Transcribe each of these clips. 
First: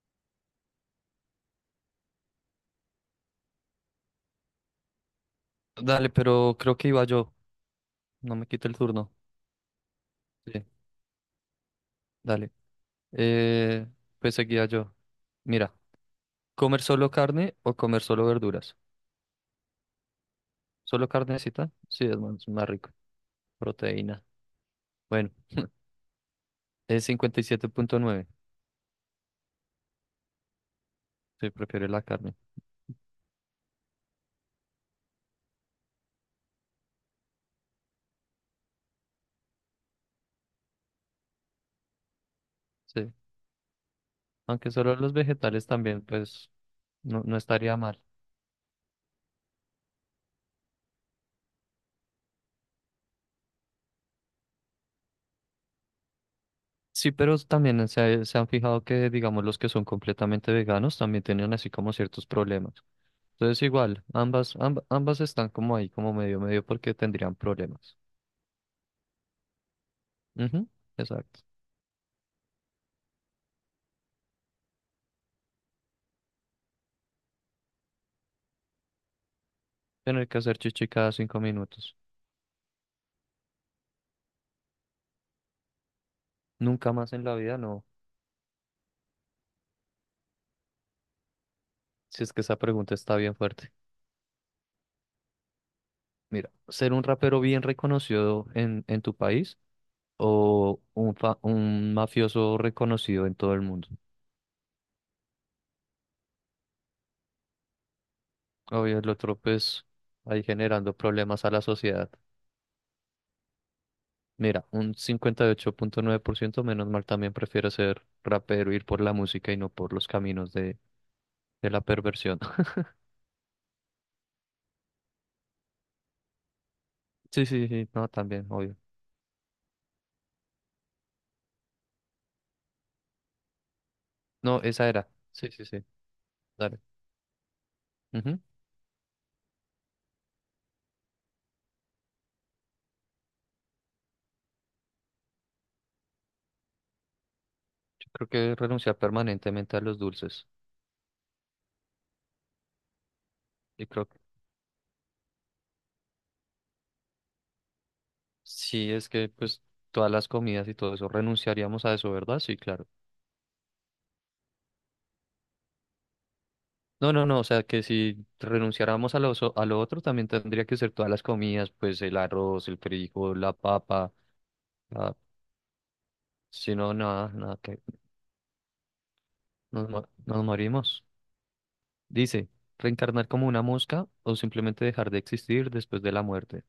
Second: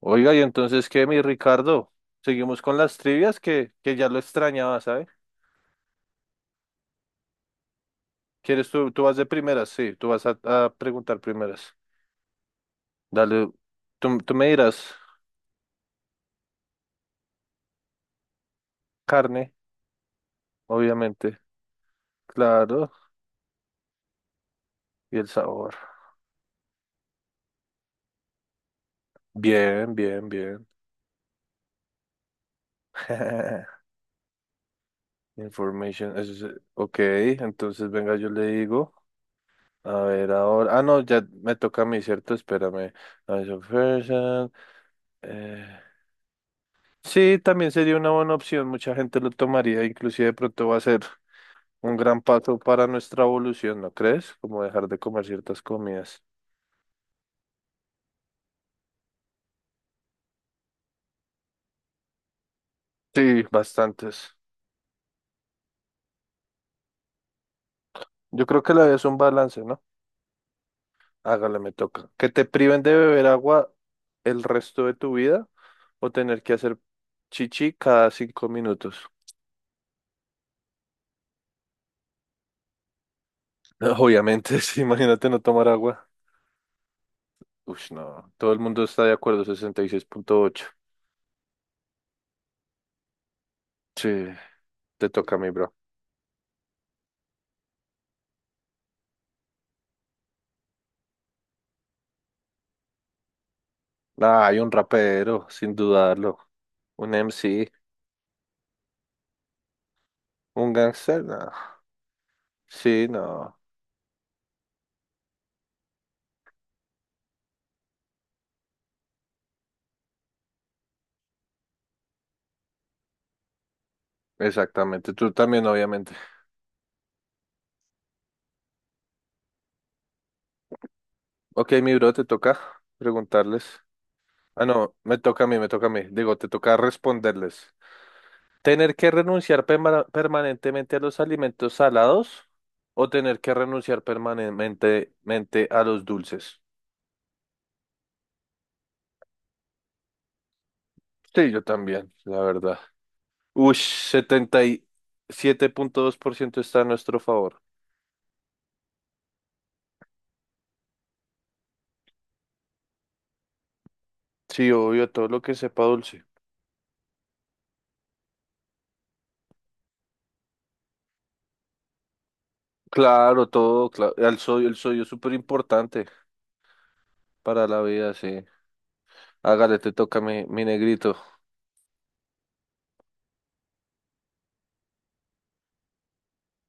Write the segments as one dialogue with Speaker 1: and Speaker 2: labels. Speaker 1: Oiga, y entonces, ¿qué, mi Ricardo? Seguimos con las trivias que ya lo extrañaba, ¿sabes?
Speaker 2: Dale, pero creo que iba yo. No me quita
Speaker 1: ¿Quieres
Speaker 2: el
Speaker 1: tú
Speaker 2: turno.
Speaker 1: vas de primeras? Sí, tú vas a,
Speaker 2: Sí,
Speaker 1: a preguntar primeras.
Speaker 2: dale.
Speaker 1: Dale,
Speaker 2: Eh,
Speaker 1: tú
Speaker 2: pues
Speaker 1: me
Speaker 2: seguía yo.
Speaker 1: dirás
Speaker 2: Mira, ¿comer solo carne o comer solo verduras?
Speaker 1: carne,
Speaker 2: ¿Solo
Speaker 1: obviamente,
Speaker 2: carnecita? Sí, es más rico.
Speaker 1: claro,
Speaker 2: Proteína.
Speaker 1: y el
Speaker 2: Bueno,
Speaker 1: sabor.
Speaker 2: es 57,9.
Speaker 1: Bien, bien, bien.
Speaker 2: Sí, prefiere la carne.
Speaker 1: Information, ok, entonces venga, yo le digo. A ver, ahora. Ah, no, ya me toca a mí, ¿cierto? Espérame.
Speaker 2: Sí.
Speaker 1: A ver, so person.
Speaker 2: Aunque solo los vegetales también, pues no
Speaker 1: Sí, también
Speaker 2: estaría
Speaker 1: sería
Speaker 2: mal.
Speaker 1: una buena opción, mucha gente lo tomaría, inclusive de pronto va a ser un gran paso para nuestra evolución, ¿no crees? Como dejar de comer ciertas comidas.
Speaker 2: Sí, pero también se han fijado que, digamos, los que son completamente veganos también tienen así como ciertos problemas.
Speaker 1: Sí,
Speaker 2: Entonces igual,
Speaker 1: bastantes.
Speaker 2: ambas, ambas están como ahí, como medio medio porque tendrían problemas.
Speaker 1: Yo creo que la vida es un balance, ¿no?
Speaker 2: Ujú, exacto.
Speaker 1: Hágale, me toca. Que te priven de beber agua el resto de tu vida o tener que hacer chichi cada 5 minutos.
Speaker 2: Tener que hacer chichi cada 5 minutos.
Speaker 1: No, obviamente, sí, imagínate no tomar agua.
Speaker 2: Nunca más en la vida, no.
Speaker 1: Ush, no, todo el mundo está de acuerdo, 66,8.
Speaker 2: Si es que esa pregunta está bien fuerte.
Speaker 1: Sí, te toca a mí, bro.
Speaker 2: Mira, ser un rapero bien reconocido en tu país o un mafioso reconocido en todo el mundo.
Speaker 1: Ah, hay un rapero, sin dudarlo. Un MC,
Speaker 2: Obvio, el otro pues ahí
Speaker 1: un
Speaker 2: generando
Speaker 1: gangster,
Speaker 2: problemas
Speaker 1: no.
Speaker 2: a la sociedad.
Speaker 1: Sí, no.
Speaker 2: Mira, un 58,9% menos mal también prefiere ser rapero, ir por la música y no por los caminos de la perversión.
Speaker 1: Exactamente. Tú también, obviamente.
Speaker 2: Sí, sí, sí, no, también, obvio.
Speaker 1: Ok, mi bro, te toca preguntarles.
Speaker 2: No,
Speaker 1: Ah,
Speaker 2: esa
Speaker 1: no,
Speaker 2: era.
Speaker 1: me toca a
Speaker 2: Sí,
Speaker 1: mí,
Speaker 2: sí,
Speaker 1: me
Speaker 2: sí,
Speaker 1: toca a mí. Digo, te toca
Speaker 2: dale.
Speaker 1: responderles.
Speaker 2: Ujú.
Speaker 1: ¿Tener que renunciar permanentemente a los alimentos salados o tener que renunciar permanentemente a los dulces?
Speaker 2: Yo creo que renunciar permanentemente a los dulces.
Speaker 1: Sí, yo también, la verdad. Ush,
Speaker 2: Y creo que
Speaker 1: ciento está a nuestro favor.
Speaker 2: sí, es que pues todas las comidas y todo eso, renunciaríamos a eso, ¿verdad? Sí, claro.
Speaker 1: Sí, obvio, todo lo que sepa dulce.
Speaker 2: No, no, no, o sea que si renunciáramos a lo otro, también tendría que ser todas las comidas, pues el arroz, el frijol,
Speaker 1: Claro,
Speaker 2: la
Speaker 1: todo,
Speaker 2: papa,
Speaker 1: claro. El sodio es
Speaker 2: la-
Speaker 1: súper importante
Speaker 2: si no, nada, nada,
Speaker 1: para
Speaker 2: que
Speaker 1: la vida, sí. Hágale,
Speaker 2: nos,
Speaker 1: te
Speaker 2: mo-
Speaker 1: toca mi,
Speaker 2: nos
Speaker 1: mi
Speaker 2: morimos.
Speaker 1: negrito.
Speaker 2: Dice, reencarnar como una mosca o simplemente dejar de existir después de la muerte.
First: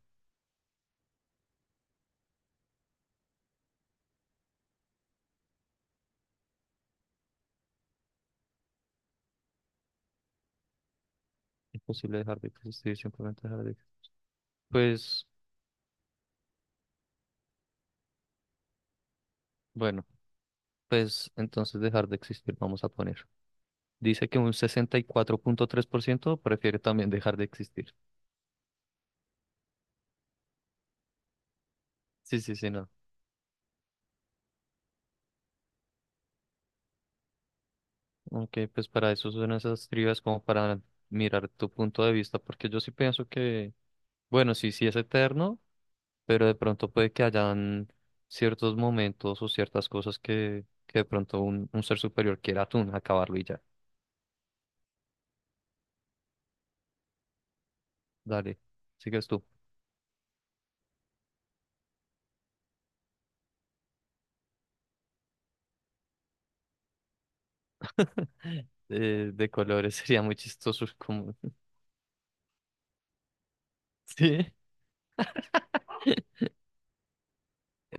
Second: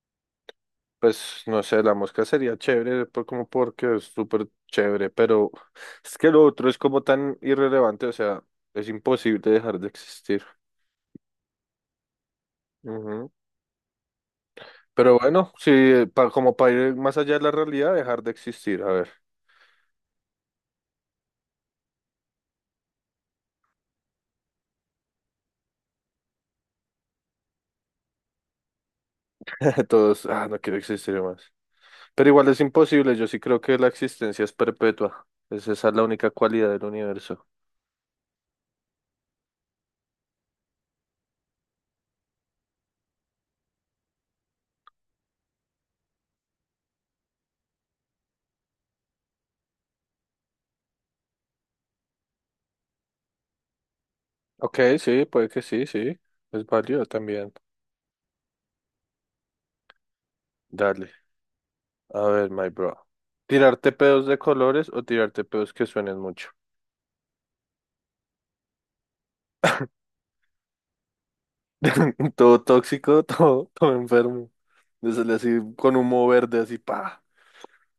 Speaker 1: Pues no sé, la mosca sería chévere, como porque es súper chévere, pero es que lo otro es como tan irrelevante, o sea, es imposible dejar de existir.
Speaker 2: Imposible dejar de existir,
Speaker 1: Ujú.
Speaker 2: simplemente dejar de existir.
Speaker 1: Pero
Speaker 2: Pues
Speaker 1: bueno, sí, como para ir más allá de la realidad, dejar de existir, a ver.
Speaker 2: bueno, pues entonces dejar de existir, vamos a poner. Dice que un 64,3% prefiere también dejar de existir.
Speaker 1: Todos, ah, no quiero existir más. Pero
Speaker 2: Sí,
Speaker 1: igual
Speaker 2: sí,
Speaker 1: es
Speaker 2: sí, no.
Speaker 1: imposible, yo sí creo que la existencia es perpetua. Es Esa es la única cualidad del universo.
Speaker 2: Ok, pues para eso son esas trivias como para mirar tu punto de vista, porque yo sí pienso que, bueno, sí, sí es eterno, pero de pronto puede que hayan ciertos momentos o ciertas cosas que de pronto un ser superior quiera tú acabarlo y ya.
Speaker 1: Ok, sí, puede que sí, sí. Es válido también.
Speaker 2: Dale, sigues tú.
Speaker 1: Dale. A ver, my bro. ¿Tirarte pedos de colores o tirarte pedos que suenen mucho?
Speaker 2: De colores sería muy chistoso. Como.
Speaker 1: Todo tóxico, todo, todo enfermo.
Speaker 2: Sí,
Speaker 1: Le sale así con humo verde, así, pa.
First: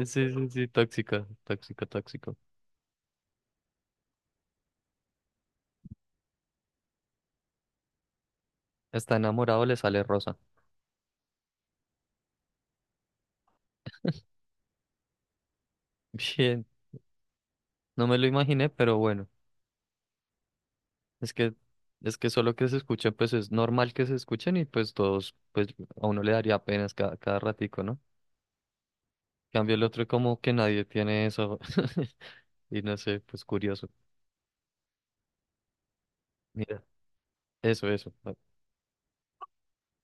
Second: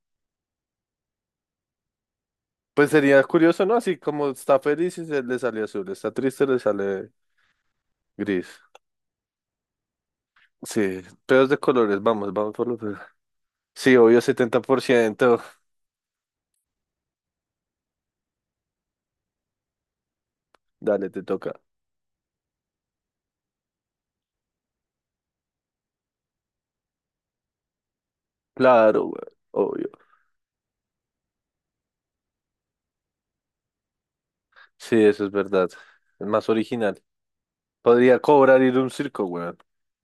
Speaker 2: sí, sí, sí, tóxico, tóxico, tóxico.
Speaker 1: Pues sería curioso, ¿no? Así como está feliz y se le sale azul, está triste, le sale gris.
Speaker 2: Está enamorado, le sale rosa.
Speaker 1: Sí, pedos de colores, vamos, vamos por los pedos. Sí, obvio, 70%.
Speaker 2: Bien, no me lo imaginé, pero bueno,
Speaker 1: Dale, te
Speaker 2: es
Speaker 1: toca.
Speaker 2: que, es que solo que se escuchen, pues es normal que se escuchen y pues todos, pues a uno le daría penas cada ratico, ¿no?
Speaker 1: Claro, güey,
Speaker 2: En cambio el
Speaker 1: obvio.
Speaker 2: otro como que nadie tiene eso y no sé, pues curioso.
Speaker 1: Sí, eso es verdad. Es más
Speaker 2: Mira,
Speaker 1: original.
Speaker 2: eso, eso.
Speaker 1: Podría cobrar ir a un circo, weón.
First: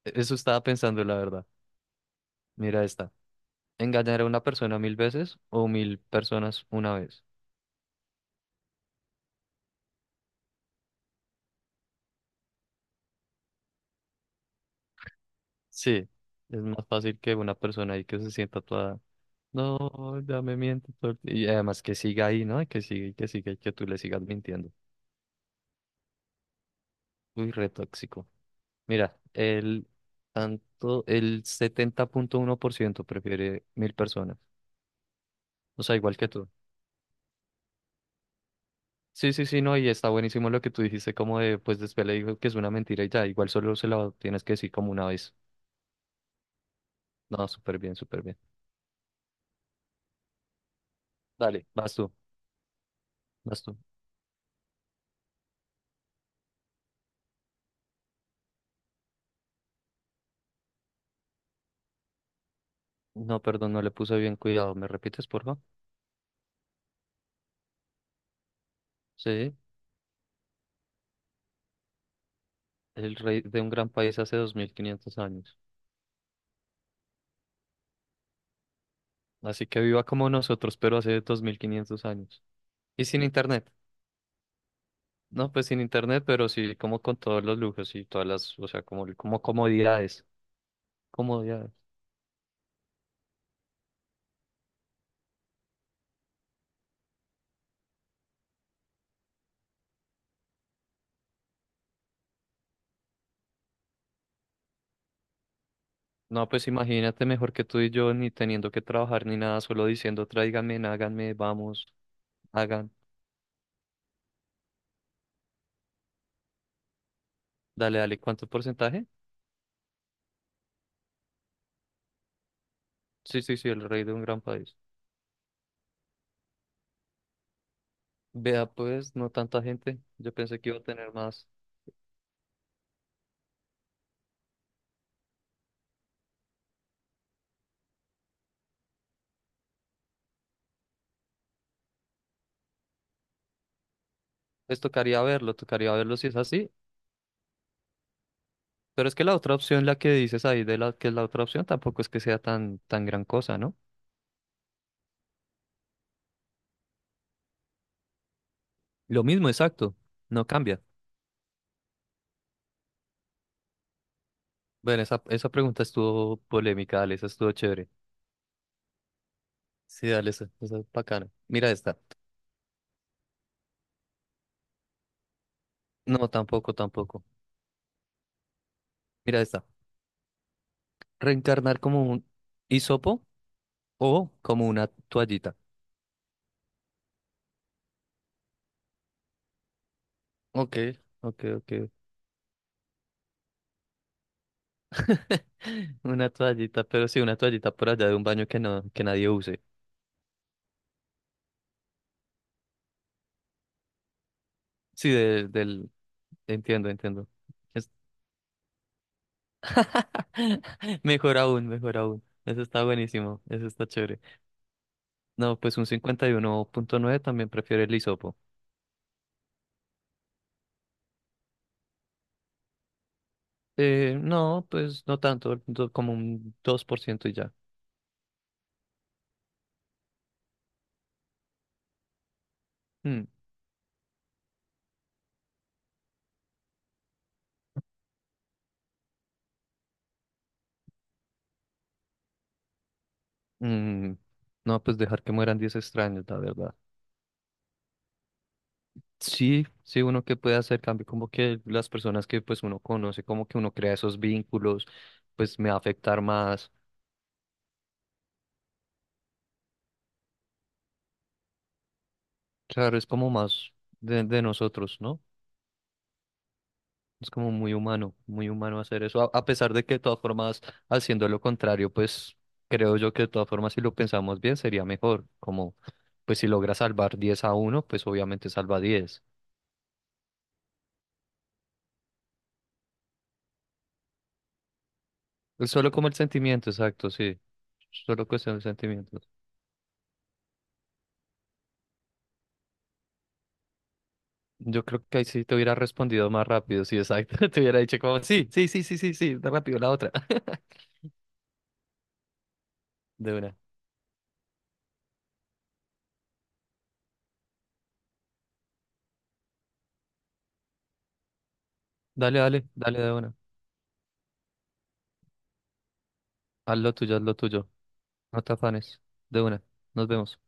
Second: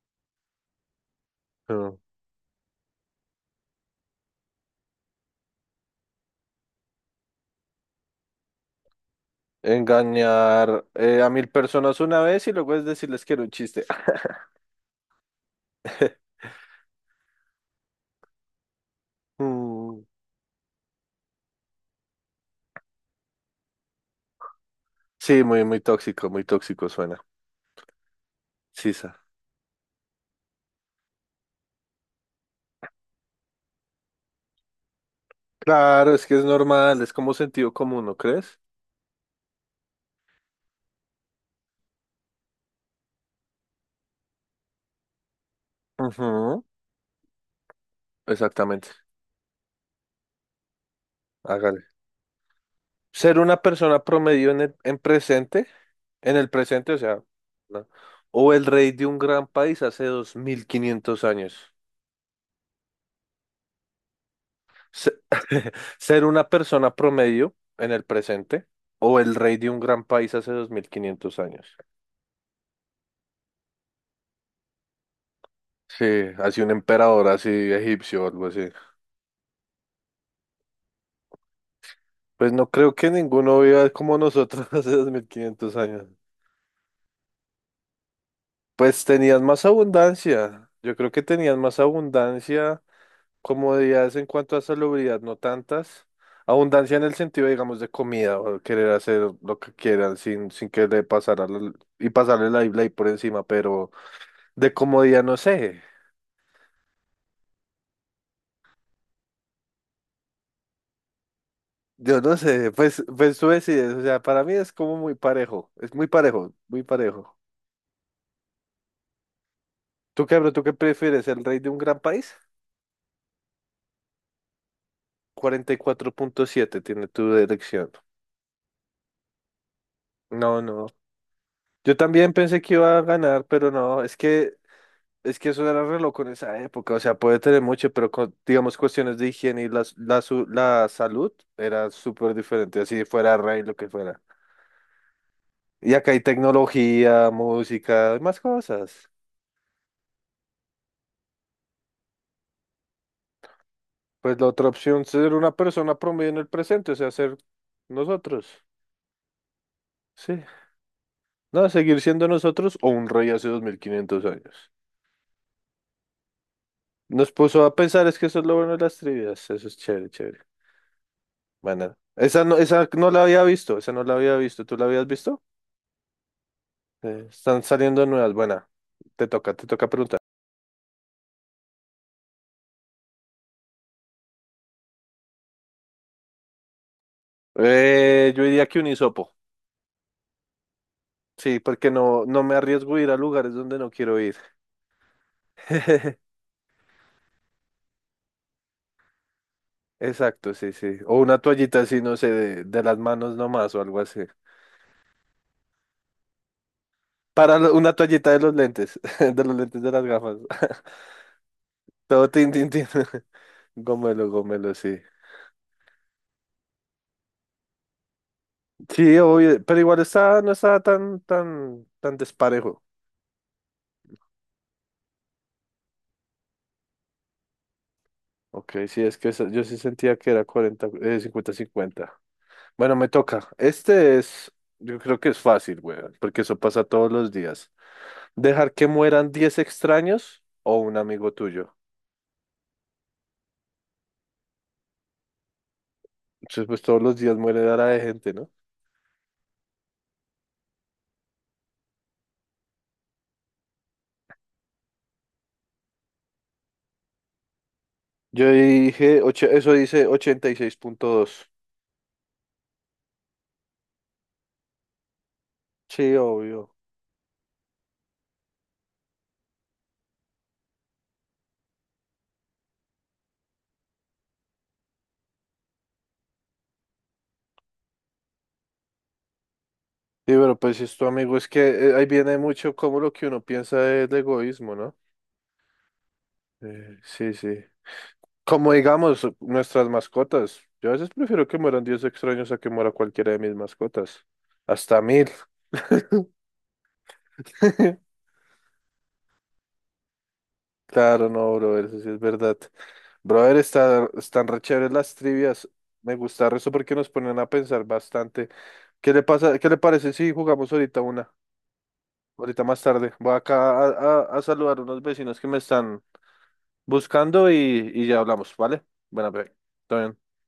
Speaker 2: Eso estaba pensando, la verdad.
Speaker 1: Pero
Speaker 2: Mira esta. Engañar a una persona 1000 veces o 1000 personas una vez.
Speaker 1: engañar a 1000 personas una vez y luego es decirles que era un chiste.
Speaker 2: Sí, es más fácil que una persona ahí que se sienta toda,
Speaker 1: Mm,
Speaker 2: no, ya me miente todo el ti-". Y además que siga ahí, ¿no? Que siga y que siga y que tú le sigas mintiendo.
Speaker 1: sí, muy, muy tóxico suena.
Speaker 2: Uy, re tóxico.
Speaker 1: Sisa.
Speaker 2: Mira, el 70,1% prefiere 1000 personas. O sea,
Speaker 1: Claro,
Speaker 2: igual
Speaker 1: es
Speaker 2: que
Speaker 1: que es
Speaker 2: tú.
Speaker 1: normal, es como sentido común, ¿no crees?
Speaker 2: Sí, sí, sí, no, y está buenísimo lo que tú dijiste, como de, pues después le digo que es una mentira y ya, igual solo se la tienes que decir como una vez.
Speaker 1: Ujú,
Speaker 2: No, súper bien, súper bien.
Speaker 1: exactamente.
Speaker 2: Dale,
Speaker 1: Hágale.
Speaker 2: vas tú,
Speaker 1: Ser una
Speaker 2: vas tú.
Speaker 1: persona promedio en el presente, o sea, ¿no? O el rey de un gran país hace 2500 años.
Speaker 2: No, perdón, no le puse bien cuidado. ¿Me
Speaker 1: Se-
Speaker 2: repites, por favor?
Speaker 1: Ser una persona promedio en el presente o el
Speaker 2: Sí,
Speaker 1: rey de un gran país hace 2500 años.
Speaker 2: el rey de un gran país hace 2500 años.
Speaker 1: Sí, así un emperador así egipcio o algo así.
Speaker 2: Así que viva como nosotros, pero hace 2500 años.
Speaker 1: Pues no creo
Speaker 2: Y
Speaker 1: que
Speaker 2: sin
Speaker 1: ninguno
Speaker 2: internet.
Speaker 1: viva como nosotros hace dos mil
Speaker 2: No, pues
Speaker 1: quinientos
Speaker 2: sin
Speaker 1: años.
Speaker 2: internet, pero sí, como con todos los lujos y todas las, o sea,
Speaker 1: Pues
Speaker 2: como
Speaker 1: tenían más
Speaker 2: comodidades.
Speaker 1: abundancia. Yo creo que tenían
Speaker 2: Comodidades.
Speaker 1: más abundancia, comodidades en cuanto a salubridad, no tantas. Abundancia en el sentido, digamos, de comida o querer hacer lo que quieran sin, que le pasara y pasarle la ley por encima, pero de comodidad, no sé.
Speaker 2: No, pues imagínate mejor que tú y yo, ni teniendo que trabajar ni nada, solo diciendo tráiganme, háganme, vamos,
Speaker 1: Yo no sé,
Speaker 2: hagan.
Speaker 1: pues tú decides. O sea, para mí es como muy parejo. Es muy parejo, muy parejo.
Speaker 2: Dale, dale, ¿cuánto porcentaje?
Speaker 1: ¿Tú qué, bro? ¿Tú qué prefieres? ¿El rey de un gran país?
Speaker 2: Sí, sí, sí, el rey de un gran país.
Speaker 1: 44,7 tiene tu elección.
Speaker 2: Vea, pues, no tanta gente. Yo pensé
Speaker 1: No,
Speaker 2: que iba a
Speaker 1: no.
Speaker 2: tener más.
Speaker 1: Yo también pensé que iba a ganar, pero no. Es que eso era reloj con esa época. O sea, puede tener mucho, pero con, digamos, cuestiones de higiene y la salud era súper diferente. Así fuera rey, lo que fuera.
Speaker 2: Pues tocaría
Speaker 1: Y acá
Speaker 2: verlo
Speaker 1: hay
Speaker 2: si es así.
Speaker 1: tecnología, música y más
Speaker 2: Pero
Speaker 1: cosas.
Speaker 2: es que la otra opción, la que dices ahí de la que es la otra opción, tampoco es que sea tan, tan gran cosa, ¿no?
Speaker 1: Pues la otra opción, ser una persona promedio en el presente, o sea, ser nosotros.
Speaker 2: Lo mismo, exacto.
Speaker 1: Sí.
Speaker 2: No cambia.
Speaker 1: No, seguir siendo nosotros o un rey hace 2500 años.
Speaker 2: Bueno, esa pregunta estuvo polémica, dale, esa
Speaker 1: Nos
Speaker 2: estuvo
Speaker 1: puso a
Speaker 2: chévere.
Speaker 1: pensar, es que eso es lo bueno de las trivias. Eso es
Speaker 2: Sí,
Speaker 1: chévere,
Speaker 2: dale,
Speaker 1: chévere.
Speaker 2: esa es bacana. Mira
Speaker 1: Bueno,
Speaker 2: esta.
Speaker 1: esa no la había visto, esa no la había visto. ¿Tú la habías visto?
Speaker 2: No, tampoco, tampoco.
Speaker 1: Están saliendo nuevas. Buena, te
Speaker 2: Mira
Speaker 1: toca,
Speaker 2: esta.
Speaker 1: te toca preguntar.
Speaker 2: Reencarnar como un hisopo o como una toallita.
Speaker 1: Yo diría que un hisopo.
Speaker 2: Ok, ok,
Speaker 1: Sí,
Speaker 2: ok.
Speaker 1: porque no, no me arriesgo a ir a lugares donde no quiero ir.
Speaker 2: Una toallita, pero sí, una toallita por allá de un baño que no, que nadie use.
Speaker 1: Exacto, sí, sí. O una toallita así, no sé, de las manos nomás o algo así.
Speaker 2: Sí, de- del Entiendo, entiendo.
Speaker 1: Para lo-
Speaker 2: Es-
Speaker 1: una toallita de los lentes, de los lentes de las gafas.
Speaker 2: Mejor aún, mejor aún.
Speaker 1: Todo tin,
Speaker 2: Eso
Speaker 1: tin,
Speaker 2: está
Speaker 1: tin.
Speaker 2: buenísimo, eso está chévere.
Speaker 1: Gomelo, gomelo, sí.
Speaker 2: No, pues un 51,9 también prefiere el hisopo.
Speaker 1: Sí, obvio, pero igual está, no estaba tan, tan, tan desparejo.
Speaker 2: No, pues no tanto, como un 2% y ya.
Speaker 1: Ok, sí, es que yo sí sentía que era 40, 50-50. Bueno, me
Speaker 2: Mm,
Speaker 1: toca. Este es, yo creo que es fácil, weón, porque eso pasa todos los días. ¿Dejar que mueran 10 extraños o un amigo tuyo?
Speaker 2: mm, No, pues dejar que mueran 10 extraños, la
Speaker 1: Entonces,
Speaker 2: verdad.
Speaker 1: pues todos los días muere dara de gente, ¿no?
Speaker 2: Sí, sí, uno que puede hacer cambio, como que las personas que pues uno conoce, como que uno crea esos vínculos, pues me va a afectar más.
Speaker 1: Yo dije, eso dice 86,2,
Speaker 2: Claro, es como más de nosotros, ¿no?
Speaker 1: sí, obvio.
Speaker 2: Es como muy humano hacer eso, a pesar de que de todas formas, haciendo lo contrario, pues creo yo que de todas formas, si lo pensamos bien, sería mejor, como pues si logra salvar 10 a uno pues obviamente salva 10.
Speaker 1: Sí, pero pues esto, amigo, es que ahí viene mucho como lo que uno piensa del egoísmo, ¿no?
Speaker 2: Es solo como el sentimiento, exacto,
Speaker 1: Sí,
Speaker 2: sí,
Speaker 1: sí.
Speaker 2: solo cuestión de
Speaker 1: Como digamos,
Speaker 2: sentimientos.
Speaker 1: nuestras mascotas. Yo a veces prefiero que mueran 10 extraños a que muera cualquiera de mis mascotas.
Speaker 2: Yo
Speaker 1: Hasta
Speaker 2: creo que ahí
Speaker 1: mil.
Speaker 2: sí te hubiera respondido más rápido, sí, exacto, te hubiera dicho como, sí, sí, sí, sí, sí, sí, da rápido la otra,
Speaker 1: Claro, no, brother, eso sí es verdad.
Speaker 2: de una.
Speaker 1: Brother, están re chéveres las trivias. Me gusta eso porque nos ponen a pensar bastante. ¿Qué le pasa? ¿Qué le parece si jugamos ahorita una?
Speaker 2: Dale,
Speaker 1: Ahorita
Speaker 2: dale,
Speaker 1: más
Speaker 2: dale
Speaker 1: tarde.
Speaker 2: de
Speaker 1: Voy
Speaker 2: una.
Speaker 1: acá a saludar a unos vecinos que me están
Speaker 2: Haz lo
Speaker 1: buscando y,
Speaker 2: tuyo,
Speaker 1: y ya
Speaker 2: no te
Speaker 1: hablamos, ¿vale?
Speaker 2: afanes,
Speaker 1: Bueno,
Speaker 2: de
Speaker 1: pues,
Speaker 2: una,
Speaker 1: todo
Speaker 2: nos
Speaker 1: bien.
Speaker 2: vemos.